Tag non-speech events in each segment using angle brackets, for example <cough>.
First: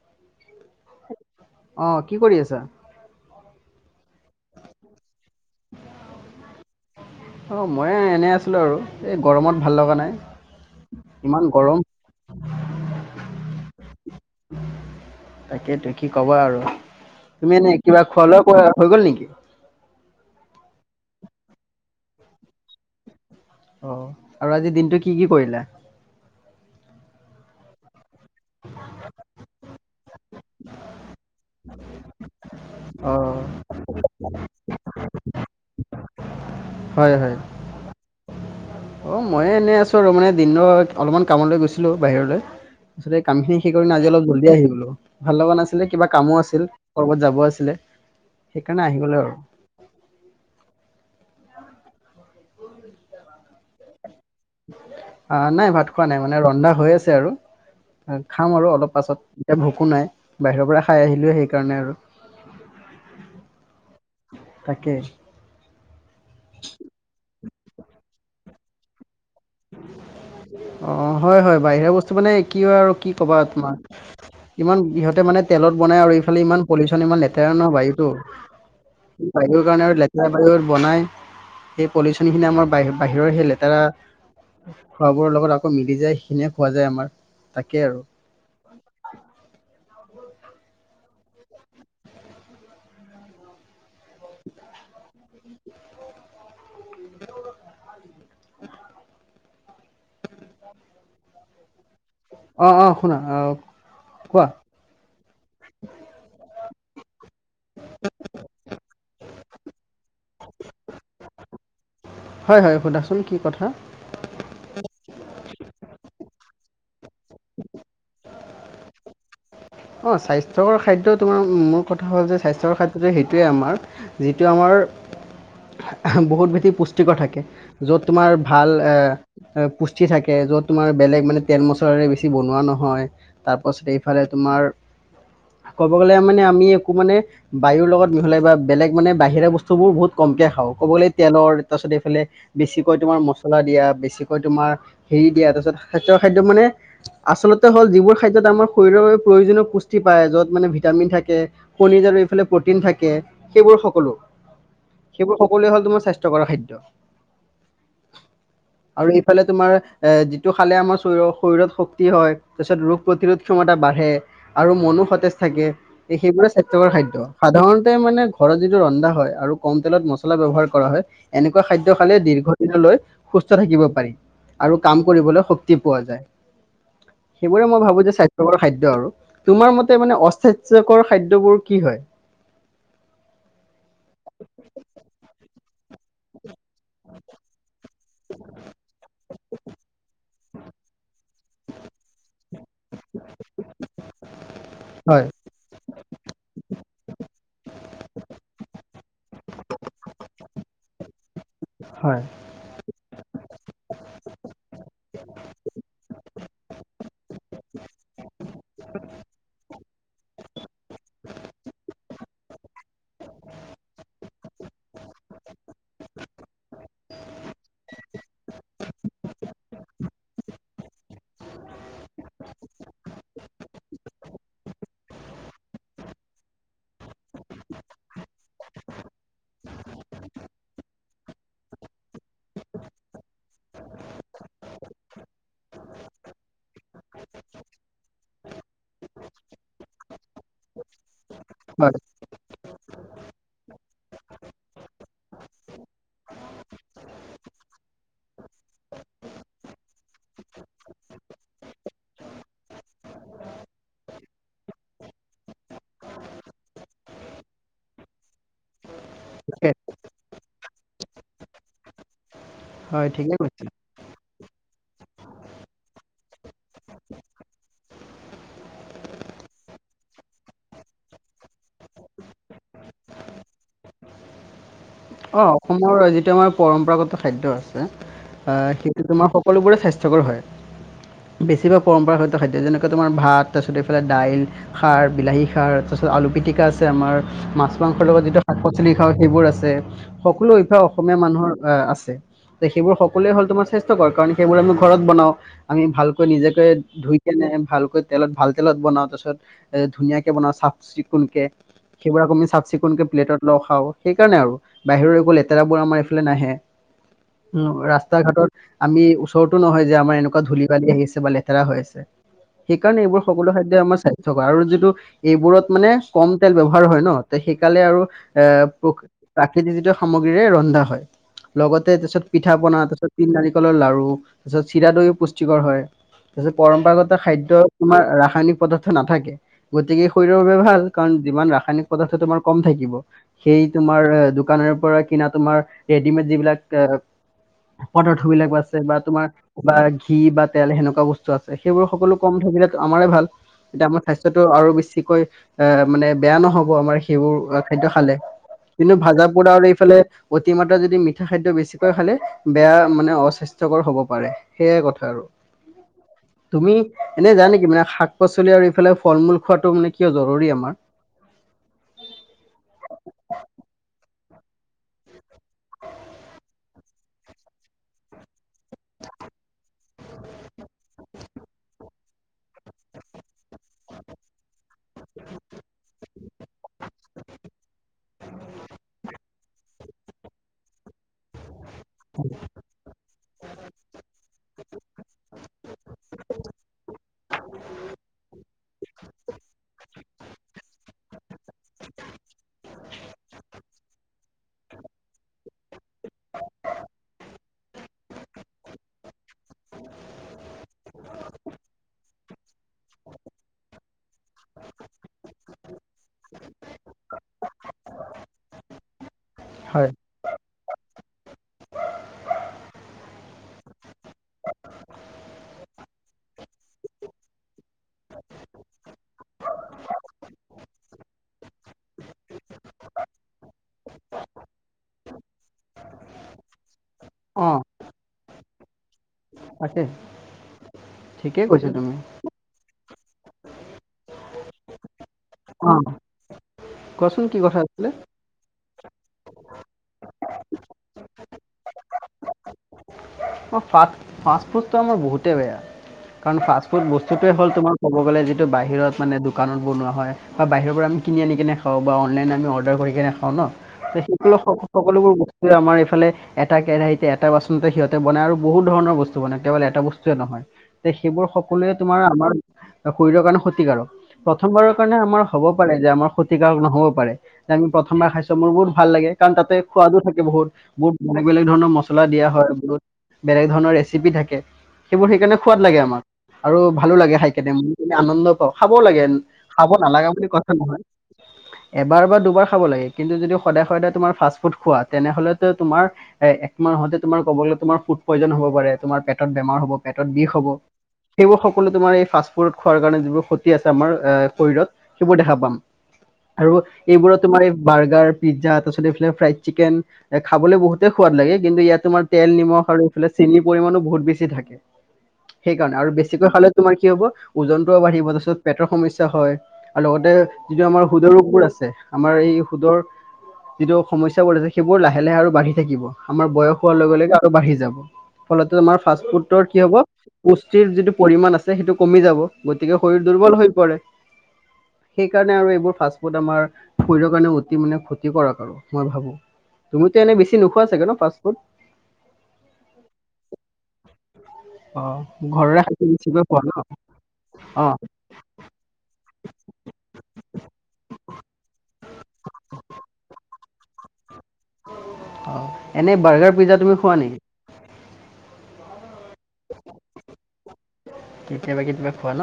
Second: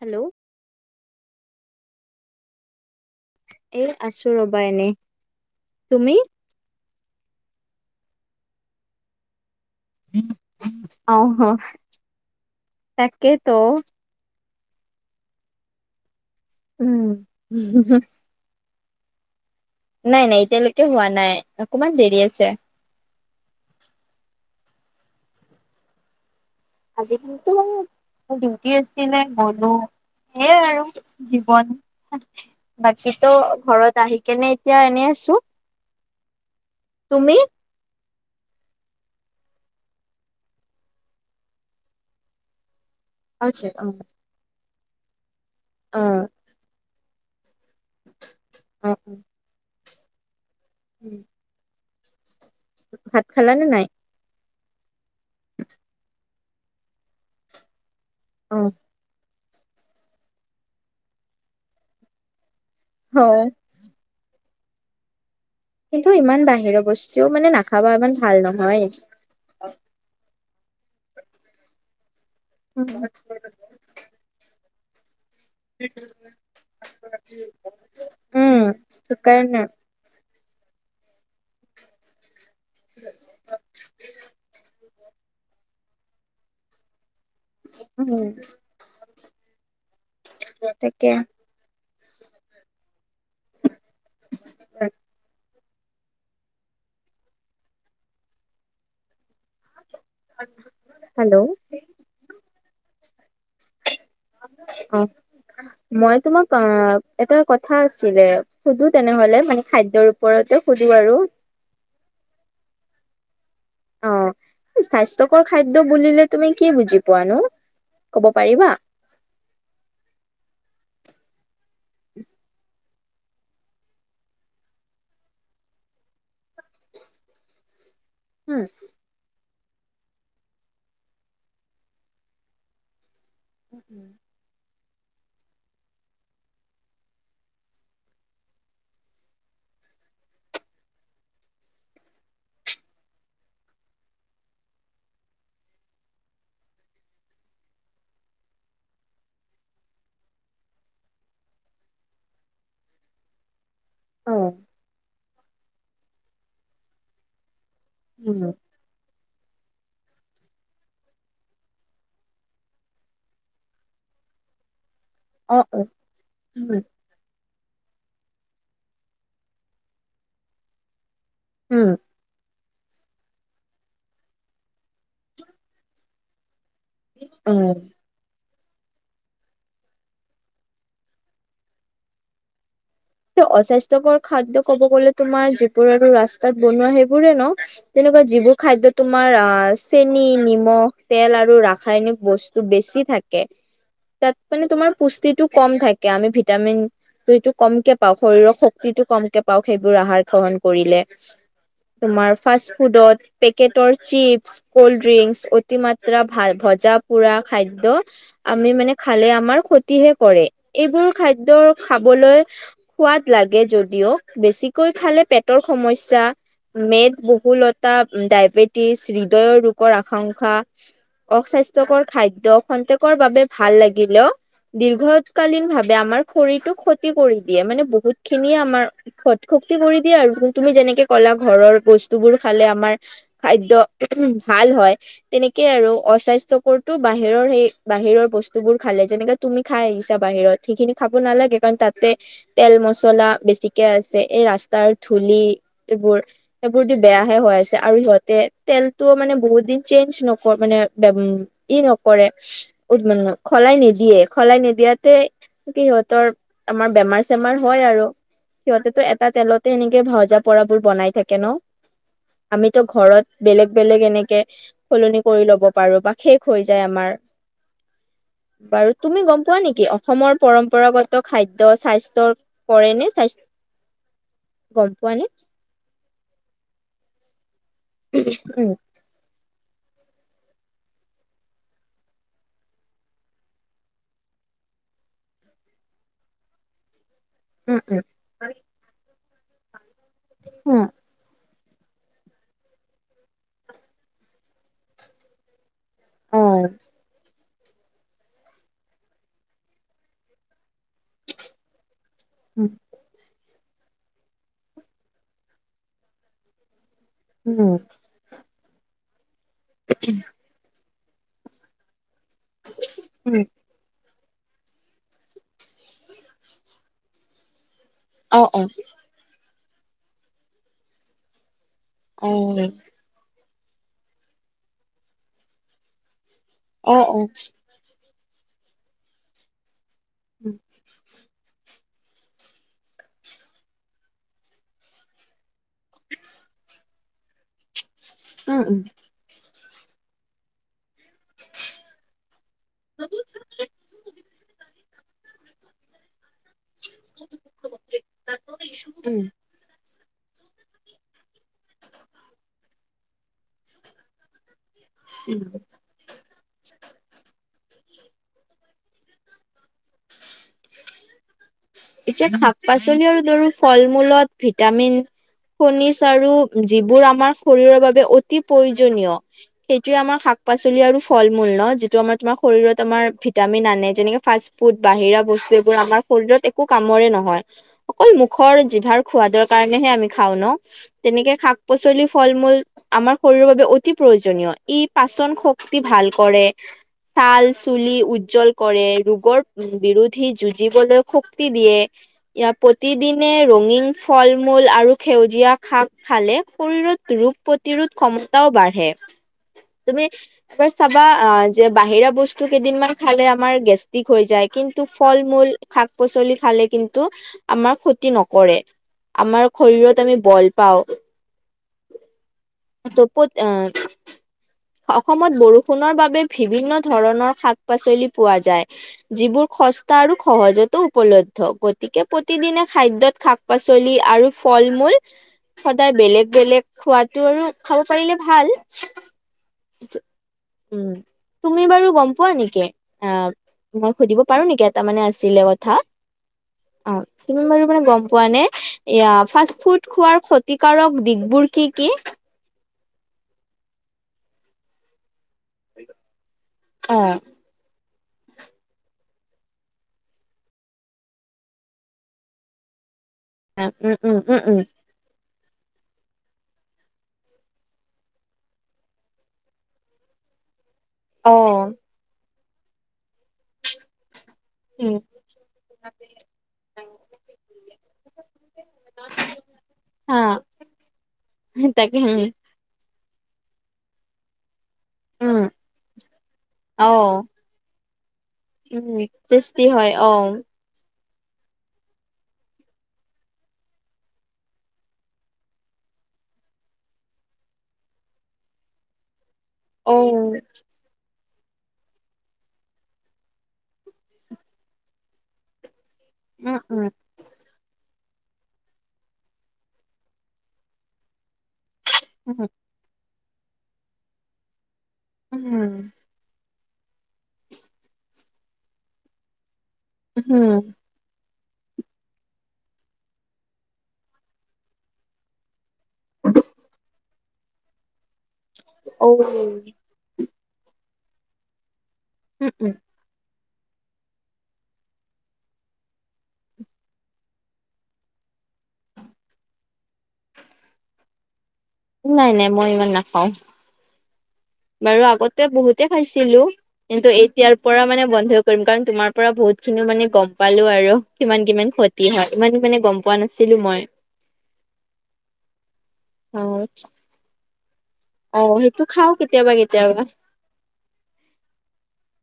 Hello. অ কি কৰি আছা? এ আছো ৰবা এনে তুমি? অ মইে এনে আছিলো আৰু এই গৰমত। ভাল লগা নাই অ ইমান গৰম। ত। তাকেইেতো কি কবা আৰু উম তুমি এনে কিবা খোৱালেও কৰা। হৈ গ'ল নেকি? নাই নাই এতিয়ালৈকে হোৱা নাই অকমান দেৰি আছে। অ আৰু আজি দিনটো কি কি কৰিলা? আজি কালো মোৰ ডিউটি আছিল নাই গলো। সেইয়া আৰু জীৱন। বাকী অঁ তো ঘৰত আহি কেনে এতিয়া এনে আছো। হয় তুমি হয় অ মইয়ে এনেই আছো আৰু মানে দিন অলপমান কামলৈ গৈছিলো বাহিৰলৈ। এই কাম খিনি আচ্ছা সেই অ কৰি আজ অপ জল্ডদি আহি গলো ভাল লগা নাছিলে অ কিবা কামো আছিল ক'ৰবাত যাব আছিল। সেইকাৰণে অ অ আহি গলে আৰু <unintelligible> ভাত খাল নে নাই? আহ নাই ভাত খোৱা নাই মানে ৰন্ধা হৈ আছে আৰু অ খাম আৰু অলপ পাছত এতিয়া ভোকো নাই বাহিৰৰ পৰা খাই আহিলো সেইকাৰণে আৰু। হয়। তাকে। কিন্তু ইমান বাহিৰৰ বস্তুও মানে নাখাবা ইমান ভাল নহয়। অ, হয় - হয় বাহিৰা বস্তু মানে কি হয় আৰু উম কি ক'বা তোমাৰ ইমান ইহতে মানে তেলত বনাই আৰু ইফালে ইমান পলিচন ইমান লেতেৰা নহয় বায়ুতো উম, সেইকাৰণে বায়ুৰ কাৰণে আৰু লেতেৰা বায়ু বনাই সেই পলিচন খিনি আমাৰ বাহিৰৰ সেই লেতেৰা খোৱ বোৰৰ লগত আকৌ মিলি যায় সেইখিনিয়ে খোৱা যায় আমাৰ। তাকে আৰু উম, তাকে। <unintelligible> <inaudible> হেল্লো', অ - অ শুনা আহ, অ, মই তোমাক অ, এটা কথা আছিলে সুধো তেনেহলে মানে খাদ্যৰ ওপৰতে সুধো আৰু। হয় - হয় সুধাচোন কি কথা। অ স্বাস্থ্যকৰ খাদ্য বুলিলে তুমি কি বুজি পোৱা নো? কব পাৰিবা। অ, স্বাস্থ্যৰ খাদ্য তোমাৰ মূল কথা হ'ল যে স্বাস্থ্যৰ খাদ্যটো সেইটোৱেই আমাৰ যিটো আমাৰ বহুত ভেছি পুষ্টিকৰ থাকে য'ত তোমাৰ উম ভাল এ পুষ্টি থাকে য'ত তোমাৰ বেলেগ মানে তেল মচলৰে বেছি বনোৱা নহয়। তাৰপাছত এইফালে তোমাৰ ক'ব গ'লে মানে আমি একো মানে বায়ুৰ লগত মিহলাই বা বেলেগ মানে বাহিৰা বস্তু বোৰ বহুত কমকে খাও ক'বলৈ তেলৰ তাৰপাছত এইফালে বেছিকৈ তোমাৰ মছলা দিয়া বেছিকৈ তোমাৰ হেৰি দিয়া তাৰপিছত খাদ্য খাদ্য মানে আচলতে হ'ল যিবোৰ খাদ্যত আমাৰ শৰীৰৰ বাবে প্ৰয়োজনীয়। পুষ্টি পায় য'ত মানে ভিটামিন থাকে কণী আৰু এইফালে প্ৰটিন থাকে সেইবোৰ সকলো অ সেইবোৰ সকলোৱে হ'ল তোমাৰ স্বাস্থ্যকৰ খাদ্য। উম আৰু এইফালে তোমাৰ এ যিটো খালে আমাৰ শৰৰ শৰীৰত শক্তি হয় তাৰপিছত ৰোগ প্ৰতিৰোধ ক্ষমতা বাঢ়ে। আৰু মনো সতেজ অ থাকে অ সেইবোৰে উম স্বাস্থ্যকৰ খাদ্য সাধাৰণ মানে ঘৰত যিটো ৰন্ধা হয় আৰু কম তেলত মছলা ব্যৱহাৰ কৰা হয় এনেকুৱা উম খাদ্য খালে দীৰ্ঘ লৈ সুস্থ থাকিব পাৰি আৰু কাম কৰিবলৈ শক্তি পোৱা যায়। সেইবোৰে উম মই ভাবো যে স্বাস্থ্যকৰ খাদ্য আৰু তোমাৰ মতে মানে অস্বাস্থ্যকৰ খাদ্যবোৰ কি হয়। অস্বাস্থ্যকৰ খাদ্য ক'ব গ'লে তোমাৰ যিবোৰ আৰু ৰাস্তাত বনোৱা সেইবোৰে ন তেনে যিবোৰ খাদ্য তোমাৰ অ, চেনি নিমখ তেল আৰু ৰাসায়নিক বস্তু বেছি থাকে তাত মানে তোমাৰ হয় পুষ্টিটো কম থাকে। আমি ভিটামিনটো কমকে পাও শৰীৰৰ শক্তিটো কমকে পাও সেইবোৰ আহাৰ গ্ৰহণ কৰিলে। হয় তোমাৰ ফাষ্ট ফুডোট পেকটৰ চিপছ ক'ল্ড ড্ৰিংকস অতিমাত্ৰা ভ ভজা পোৰা খাদ্য আমি মানে খালে আমাৰ ক্ষতিহে কৰে এইবোৰ খাদ্য খাবলৈ সোৱাদ লাগে যদিও বেছিকৈ খালে পেটৰ সমস্যা। মেদ বহুলতা ডায়বেটিছ হৃদয়ৰ ৰোগৰ আকাংক্ষা অস্বাস্থ্যকৰ খাদ্য খন্তেকৰ বাবে ভাল লাগে। দিলেও দীৰ্ঘকালীন ভাৱে আমাৰ শৰীৰটো ক্ষতি কৰি। দিয়ে মানে বহুত খিনিয়ে আমাৰ সৎ শক্তি কৰি দিয়ে আৰু তুমি যেনেকে ক'লা ঘৰৰ বস্তু বোৰ খালে আমাৰ খাদ্য ভাল হয় তেনেকে আৰু অস্বাস্থ্যকৰতো বাহিৰৰ সেই বাহিৰৰ বস্তু বোৰ খালে যেনেকে তুমি খাই আহিছা বাহিৰত সেইখিনি খাব নালাগে কাৰণ হয় তাতে তেল মচলা বেছিকে আছে এই ৰাস্তাৰ ধূলি এইবোৰ এইবোৰ দি বেয়াহে আছে আৰু সিহতে তেলতটো মানে বহুত দিন চেঞ্জ নক মানে ই নকৰে। উম, খলাই নিদিয়ে খলাই নিদিয়াতে কি সহতৰ আমাৰ বেমাৰ চেমাৰ হয় আৰু। সিহতেতো এটা তেলতে ঠিকে এনেকে ভওজা পৰা বোৰ বনাই থাকে ন। আমিতো হয় ঘৰত ঠিকে কৈছে বেলেগ বেলেগ এনেকে সলনি কৰি ল'ব পাৰো বা শেষ হৈ যায় আমাৰ বাৰু তুমি গম পোৱা নেকি অসমৰ পৰম্পৰাগত খাদ্য স্বাস্থ্য কৰে নে স্বাস্থ গম পোৱা নে? অ অসমৰ যিটো আমাৰ পৰম্পৰাগত খাদ্য আছে অ উম সেইটো তোমাৰ সকলোবোৰে স্বাস্থ্যকৰ হয় বেছিভাগ পৰম্পৰাগত খাদ্য যেনেকে তোমাৰ ভাত তাৰপিছত এইফালে দাইল খাৰ বিলাহী খাৰ তাৰছত আলু পিটিকা আছে আমাৰ মাছ উম মাংসৰ লগত যিটো শাক উম পাচলি খাওঁ সেইবোৰ আছে সকলো ইফে উম অসমীয়া মানুহ নুহৰ আছে সেইবোৰ সকলোৱে হ'ল তোমাৰ স্বাস্থ্্যকৰ কাৰণ সেইবোৰ আমি ঘৰত বনাও আমি ভালকৈ অ নিজকে ধুই কেনে ভালকৈ তেলত ভাল তেলত বনাওঁ তাৰপিছত ধুনীয়াকৈ বনাওঁ চাফ চিকুণকৈ সেইবোৰ আমি চাফ উম চিকুণকে প্লেটত লগ খাওঁ সেইকাৰণে আৰু বাহিৰত একো লেতেৰাবোৰ আমাৰ এইফালে নাহে উ উম ৰাস্তা ঘাটত আমি টো নহয় যে আমাৰ এনেকুৱা ধূলি বালি আহিছে বা লেতেৰা হৈ আছে সেইকাৰণে এইবোৰ উম সকলো খাদ্যই আমাৰ সাচ থকা আৰু যিটো এইবোৰত মানে কম তেল ব্যৱহাৰ হয় ন সেই সালে আৰু অ এ অ প্ৰ প্ৰাকৃতিজিত সামগ্ৰীৰে ৰন্ধা হয় লগতে তাৰপিছত অ পিঠা বনা তাৰপিছত তিল নাৰিকলৰ লাৰ়ু তাৰ পিছত চিৰা দৈও পুষ্টিকৰ হয় তাৰপিছত পৰম্পৰাগত খাদ্য আমাৰ ৰাসায়নিক পদাৰ্থ নাথাকে গতিকে শৰীৰৰ বাবে ভাল কাৰণ যিমান ৰাসায়নিক পদাৰ্থ তোমাৰ কম থাকিব সেইটো তোমাৰ দোকানৰ পৰা কিনা তোমাৰ ৰেডিমেড যিবিলাক পদাৰ্থ বিলাক আছে বা তোমাৰ বা ঘি বা তেল সেনেকুৱা বস্তু আছে সেইবোৰ সকলো কম থাকিলে আমাৰে ভাল তেতিয়া আমাৰ স্বাস্থ্যটো আৰু বেছিকৈ এ মানে বেয়া নহব আমাৰ সেইবোৰ খাদ্য খালে কিন্তু ভাজা পুৰা আৰু এইফালে অতিমাত্ৰা যদি মিঠা খাদ্য বেছিকৈ খালে বেয়া মানে অস্বাস্থ্যকৰ হব পাৰে সেইয়াই কথা আৰু তুমি এনে জানে কি মানে শাক পাচলি আৰু ইফালে ফল মূল খোৱাটো মানে কিয় জৰুৰী আমাৰ এতিয়া শাক পাচলি আৰু দৰো ফল মূলত ভিটামিন খনিচ আৰু যিবোৰ আমাৰ শৰীৰৰ বাবে অতি প্ৰয়োজনীয় সেইটোয়ে আমাৰ শাক পাচলি আৰু ফল মূল ন যিটো আমাৰ আমাৰ শৰীৰত আমাৰ ভিটামিন আনে যেনেকে ফাষ্ট ফুড বাহিৰা বস্তু এইবোৰ আমাৰ শৰীৰত একো কামৰে নহয় অকল মুখৰ জিভাৰ খোৱাদৰ কাৰণে হে আমি খাওঁ ন তেনেকে শাক পাচলি ফল মূল আমাৰ শৰীৰৰ বাবে অতি প্ৰয়োজনীয় ই পাচন শক্তি ভাল ভাল কৰে ছাল চুলি উজ্জ্বল কৰে ৰোগৰ বিৰোধী যুঁজিবলৈ শক্তি দিয়ে ইয়াৰ প্ৰতিদিনে ৰঙীন ফল মূল আৰু সেউজীয়া শাক খালে শৰীৰত ৰোগ প্ৰতিৰোধ ক্ষমতাও বাঢ়ে তুমি এবাৰ চাবা অ যে বাহিৰা বস্তু কেইদিনমান খালে আমাৰ গেষ্টিক হৈ যায় কিন্তু ফল মূল শাক পাচলি খালে কিন্তু আমাৰ ক্ষতি নকৰে আমাৰ হয় শৰীৰত আমি বল পাওঁ ত পত আহ অসমত বৰষুণৰ বাবে বিভিন্ন ধৰণৰ শাক পাচলি পোৱা যায় যিবোৰ সস্তা আৰু সহজতেো উপলব্ধ গতিকে প্ৰতিদিনে খাদ্যত শাক পাচলি আৰু ফল মূল সদায় বেলেগ বেলেগ খোৱাটো অ আৰু খাব পাৰিলে ভাল তাকে উম ঠিকেই তুমি কৈছা বাৰু গম পোৱা নেকি অ মই সুধিব পাৰো নেকি এটা মানে আ ছিলে অ কথা অ কোৱাচোন কি তুমি কথা বাৰ মানে আছিলে গম পোৱা নে এয়া ফাষ্ট ফুড খোৱাৰ ক্ষতিকাৰক দিশবোৰ কি কি ফাষ্ট ফাষ্টফুডটো আমাৰ বহুতেই বেয়া কাৰণ ফাষ্টফুড অ বস্তুটোৱে হ'ল তোমাৰ ক'ব গ'লে যিটো বাহিৰত মানে দোকানত বনোৱা হয় বা বাহিৰৰ পৰা আমি কিনি আনি কেনে খাওঁ বা অনলাইন আমি অৰ্ডাৰ কৰি কিনে খাওঁ অ ন উম সেই উম উম উম সকলোবোৰ আমাৰ এইফালে এটা কেৰাহিতে এটা বাচনতে সিহঁতে বনায় আৰু বহুত ধৰণৰ বস্তু মানে কেৱল এটা বস্তুয়ে নহয় তে সেইবোৰ অ সকলোৱে তোমাৰ আমাৰ কৰিৰ কাৰণে ক্ষতিকাৰকঁ প্ৰথমবাৰৰ কাৰণে উম আমাৰ হ'ব পাৰে যে আমাৰ ক্ষতিকাৰক নহব পাৰে যে আমি প্ৰথমবাৰ খাইছো মোৰ বহুত ভাল লাগে কাৰণ তাতে সোৱাদো হা থাকে বহুত বহুত বেলেগ বেলেগ ধৰণৰ তাকে মছলা দিয়া উম হয় বহুত। বেলেগ ধৰণৰ ৰেচিপি থাকে সেইবোৰ সেইকাৰণে উম খোৱাদ লাগে আমাক আৰু ভালো লাগে খাই কেনে ম আনন্দ পাওঁ খাবও লাগে খাব হয় নালাগা বুলি কথা নহয় <unintelligible> এবাৰ বা দুবাৰ খাব লাগে কিন্তু যদি সদায় সদায় তোমাৰ ফাষ্ট ফুড খোৱা তেনেহলেতো তোমাৰ এ তোমাৰ হহতে তোমাৰ কব গ'লে তোমাৰ ফুড পয়জন হব পাৰে তোমাৰ পেটত বেম হব পেটত বিষ হ'ব। সেইবোৰ সকলো তোমাৰ এই ফাষ্ট ফুডত খোৱাৰ কাৰণে যিবোৰ ক্ষতি আছে আমাৰ এ শৰীৰত সেইবোৰ দেখা পাম। আৰু এইবোৰত তোমাৰ এই বাৰ্গাৰ পিজ্জা তাৰ পিছত এইফালে ফ্ৰাইড চিকেন খাবলৈ বহুতে সোৱাদ লাগে কিন্তু ইয়াত তোমাৰ তেল নিমখ আৰু চেনিৰ পৰিমণো বহুত বেছি থাকে সেইকাৰণে আৰু বেছিকৈ খাল তোমাৰ কি হ'ব ওজনটোোও বাঢ়িব তাৰ পিছত পেটৰ সমস্যা হয়। আৰু লগতে যিটো আমাৰ সুদৰপুৰ আছে। আমাৰ এই সুদৰ যিটো সমস্যাবোৰ আছে সেইবোৰ লাহে লাহে আৰু বাঢ়ি থাকিব। আমাৰ বয়স হোৱাৰ লগে লগে আৰু বাঢ়ি যাব ফলতে আমাৰ ফাষ্ট ফুডৰ কি হব। পুষ্টিৰ যিটো পৰিমণ আছে সেইটো কমি যাব গতিকে শৰীৰ দুৰ্বল হৈ পৰে। সেই কাৰণে আৰু এইবোৰ ফা ফুড আমাৰ শৰীৰৰ কাৰণে অতি মানে ক্ষতি কৰক আৰু মই ভাবো। তুমিতো এনে বেছি নোখোৱা চাগে ন ফাষ্ট ফুড? নাই নাই মই ইমান নাখাওঁ। অ বাৰু আগতে ঘৰৰে খাই বহুতে বেছিকৈ খোৱা খাইছিলো ন কিন্তু এতিয়াৰ অ পৰা মানে বন্ধ কৰিম কাৰণ তোমাৰ পৰা বহুত সুত খিনি মানে গম পালো আৰু কিমান কিমান ক্ষতি হয় ইমান মানে গম পোৱা নাছিলো মই। অ এনে বাৰ্গাৰ পিজ্জা তুমি খোৱা নি? অঁ, সেইটো খাও কেতিয়াবা কেতিয়াবা। কেতিয়াবা কেতিয়াবা খোৱা ন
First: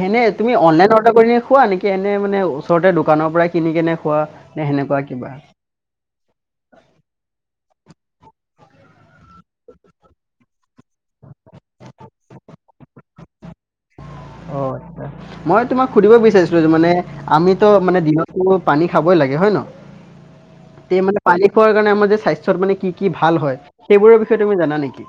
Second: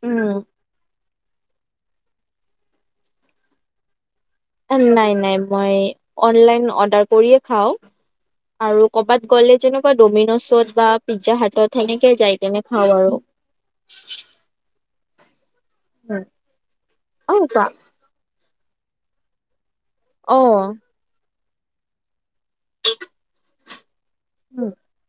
সেনে উম তুমি অনলাইন। কৰি খোৱা নেকি এনে মানে ওচৰতে দোকানৰ পৰাই কিনি কেনে খোৱা। নে সেনেকুৱা নাই কিবা? নাই মই অনলাইন অৰ্ডাৰ কৰিয়ে খাওঁ। <inaudible> আৰু কৰ'বাত গ'লে যেনেকুৱা ডমিন'ছত বা পিজ্জা হাতত সেনেকে যায় কেনে খাওঁ আৰু। অ মই তোমাক সুধিব উম, বিচাৰিছিলো মানে অ কোৱা আমিতো মানে দিনতো পানী খাবই লাগে হয় নে ন অঁ। তে মানে পানী খোৱাৰ কাৰণে আমাৰ যে স্বাস্থ্যত মানে কি- কি ভাল হয় সেইবোৰৰ বিষয়ে তুমি উম, জানা নেকি?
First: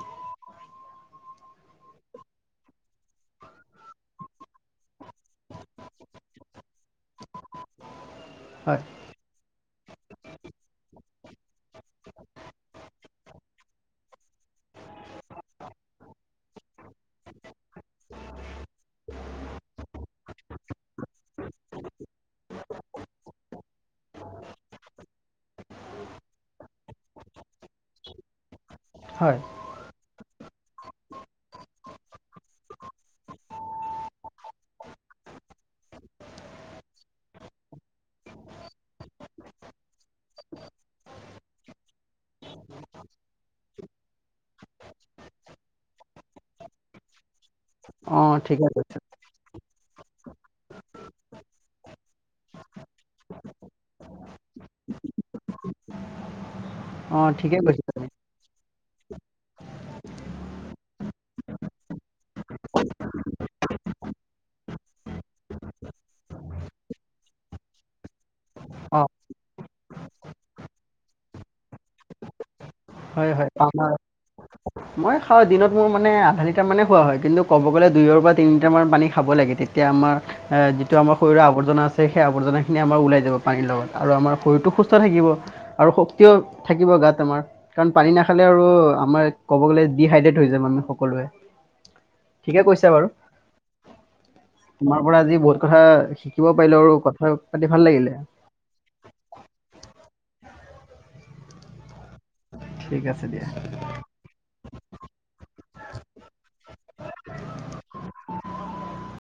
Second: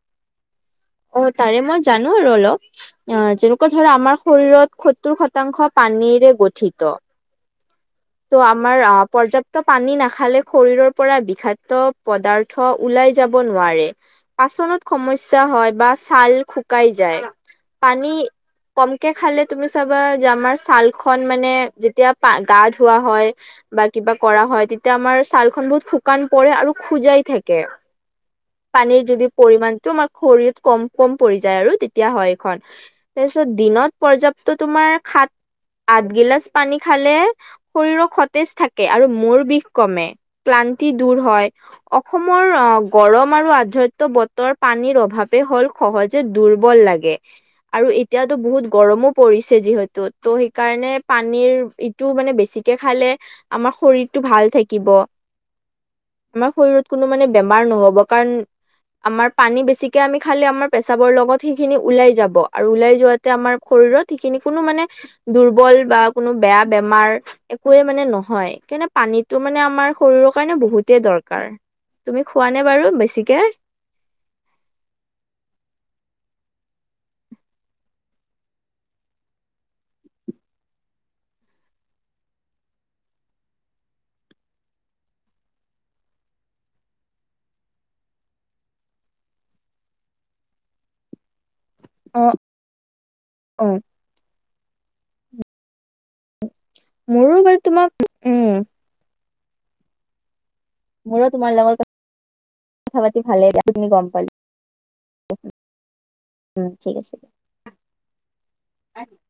অ তাৰে মই জানো আৰু অলপ অ', যেনেকুৱা ধৰা আমাৰ শৰীৰত সত্তৰ শতাংশ পানীৰে গঠিত। ত' আমাৰ হয়, অ পৰ্যাপ্ত পানী নাখালে শৰীৰৰ পৰা ধাতু পদাৰ্থ ওলাই যাব নোৱাৰে, পাচন ত সমস্যা হয় বা ছাল। শুকাই যায়। পানী কমকে খালে তুমি চাবা যে আমাৰ ছাল খন মানে যেতিয়া পা গা ধু থোৱা হয়, বা কিবা কৰা হয় তেতিয়া আমাৰ ছাল খন বহুত শুকান পৰে আৰু খোজাই থাকে, পানীৰ যদি হয়। পৰিমাণটো আমাৰ শৰীৰ কম কম পৰি যায়, আৰু তেতিয়া হয় এইখন তাৰপিছত দিনত পৰ্যয়াপ্ত তোমাৰ খাত আঠ গিলছ পানী খালে। শৰীৰৰ সতেজ থাকে আৰু মুৰ বিষ কমে। ক্লান্তি দূৰ হয় অসমৰ অ', গৰম আৰু আধ্ৰ বতৰ পানীৰ অভাৱে হ'ল সহজে দুৰ্বল লাগে। আৰু অ' এতিয়াতো বহুত ঠিকে কৈছা। গৰমো পৰিছে যিহেতু ত' সেইকাৰণে পানীৰ ইটো মানে বেছি পানী খালে আমাৰ শৰীৰটো ভাল থাকিব। আমাৰ শৰীৰ কোনো মানে অ' ঠিকে বেমাৰ কৈছা নহ'ব তুমি। কাৰণ আমাৰ পানী বেছিকে আমি খালি আমাৰ পেচাবৰ লগত সেইখিনি ওলাই যাব আৰু ওলাই যোৱাতে আমাৰ শৰীৰৰ। সেইখিনি কোনো মানে দুৰ্বল বা কোনো বেয়া বেমাৰ। একোৱে মানে নহয়। কিয়নো অ' পানীটো মানে আমাৰ শৰীৰৰ কাৰণে বহুতেই দৰকাৰ। তুমি খোৱা নাই। হয়-হয় পাম আৰু মই খাও দিনত মোৰ মানে আধা লিটাৰ মানে খোৱা হয়। কিন্তু ক'ব গ'লে দুইয়ৰ পৰা তিনি লিটাৰ মান পানী খাব লাগে। তেতিয়া আমাৰ যিটো আমাৰ শৰীৰৰ আৱৰ্জনা। সেই আৱৰ্জনা খিনি আমাৰ ওলাই যাব। পানীৰ লগত আৰু আমাৰ শৰীৰতটো সুস্থ থাকিব। আৰু শক্তিও থাকিব। গতিকে আমাৰ কাৰণ পানী নাখালে আৰু আমাৰ ক'ব গ'লে ডিহাইড্ৰেট হৈ যায় আমি সকলোৱে। অ ঠিকে কৈছা বাৰু অ তোমাৰ পৰা আজি বহুত কথা শিকিলো। শিকিব পাৰিলো আৰু কথা মোৰো বাৰু পাতি তোমাক ভাল লাগিলে। উম মোৰো তোমাৰ লগল কথা পাতি। কথা ঠিক পাতি আছে দিয়া ভালে লাগিল বহুতো কথা গম পালো। উম, ঠিক আছে দিয়া।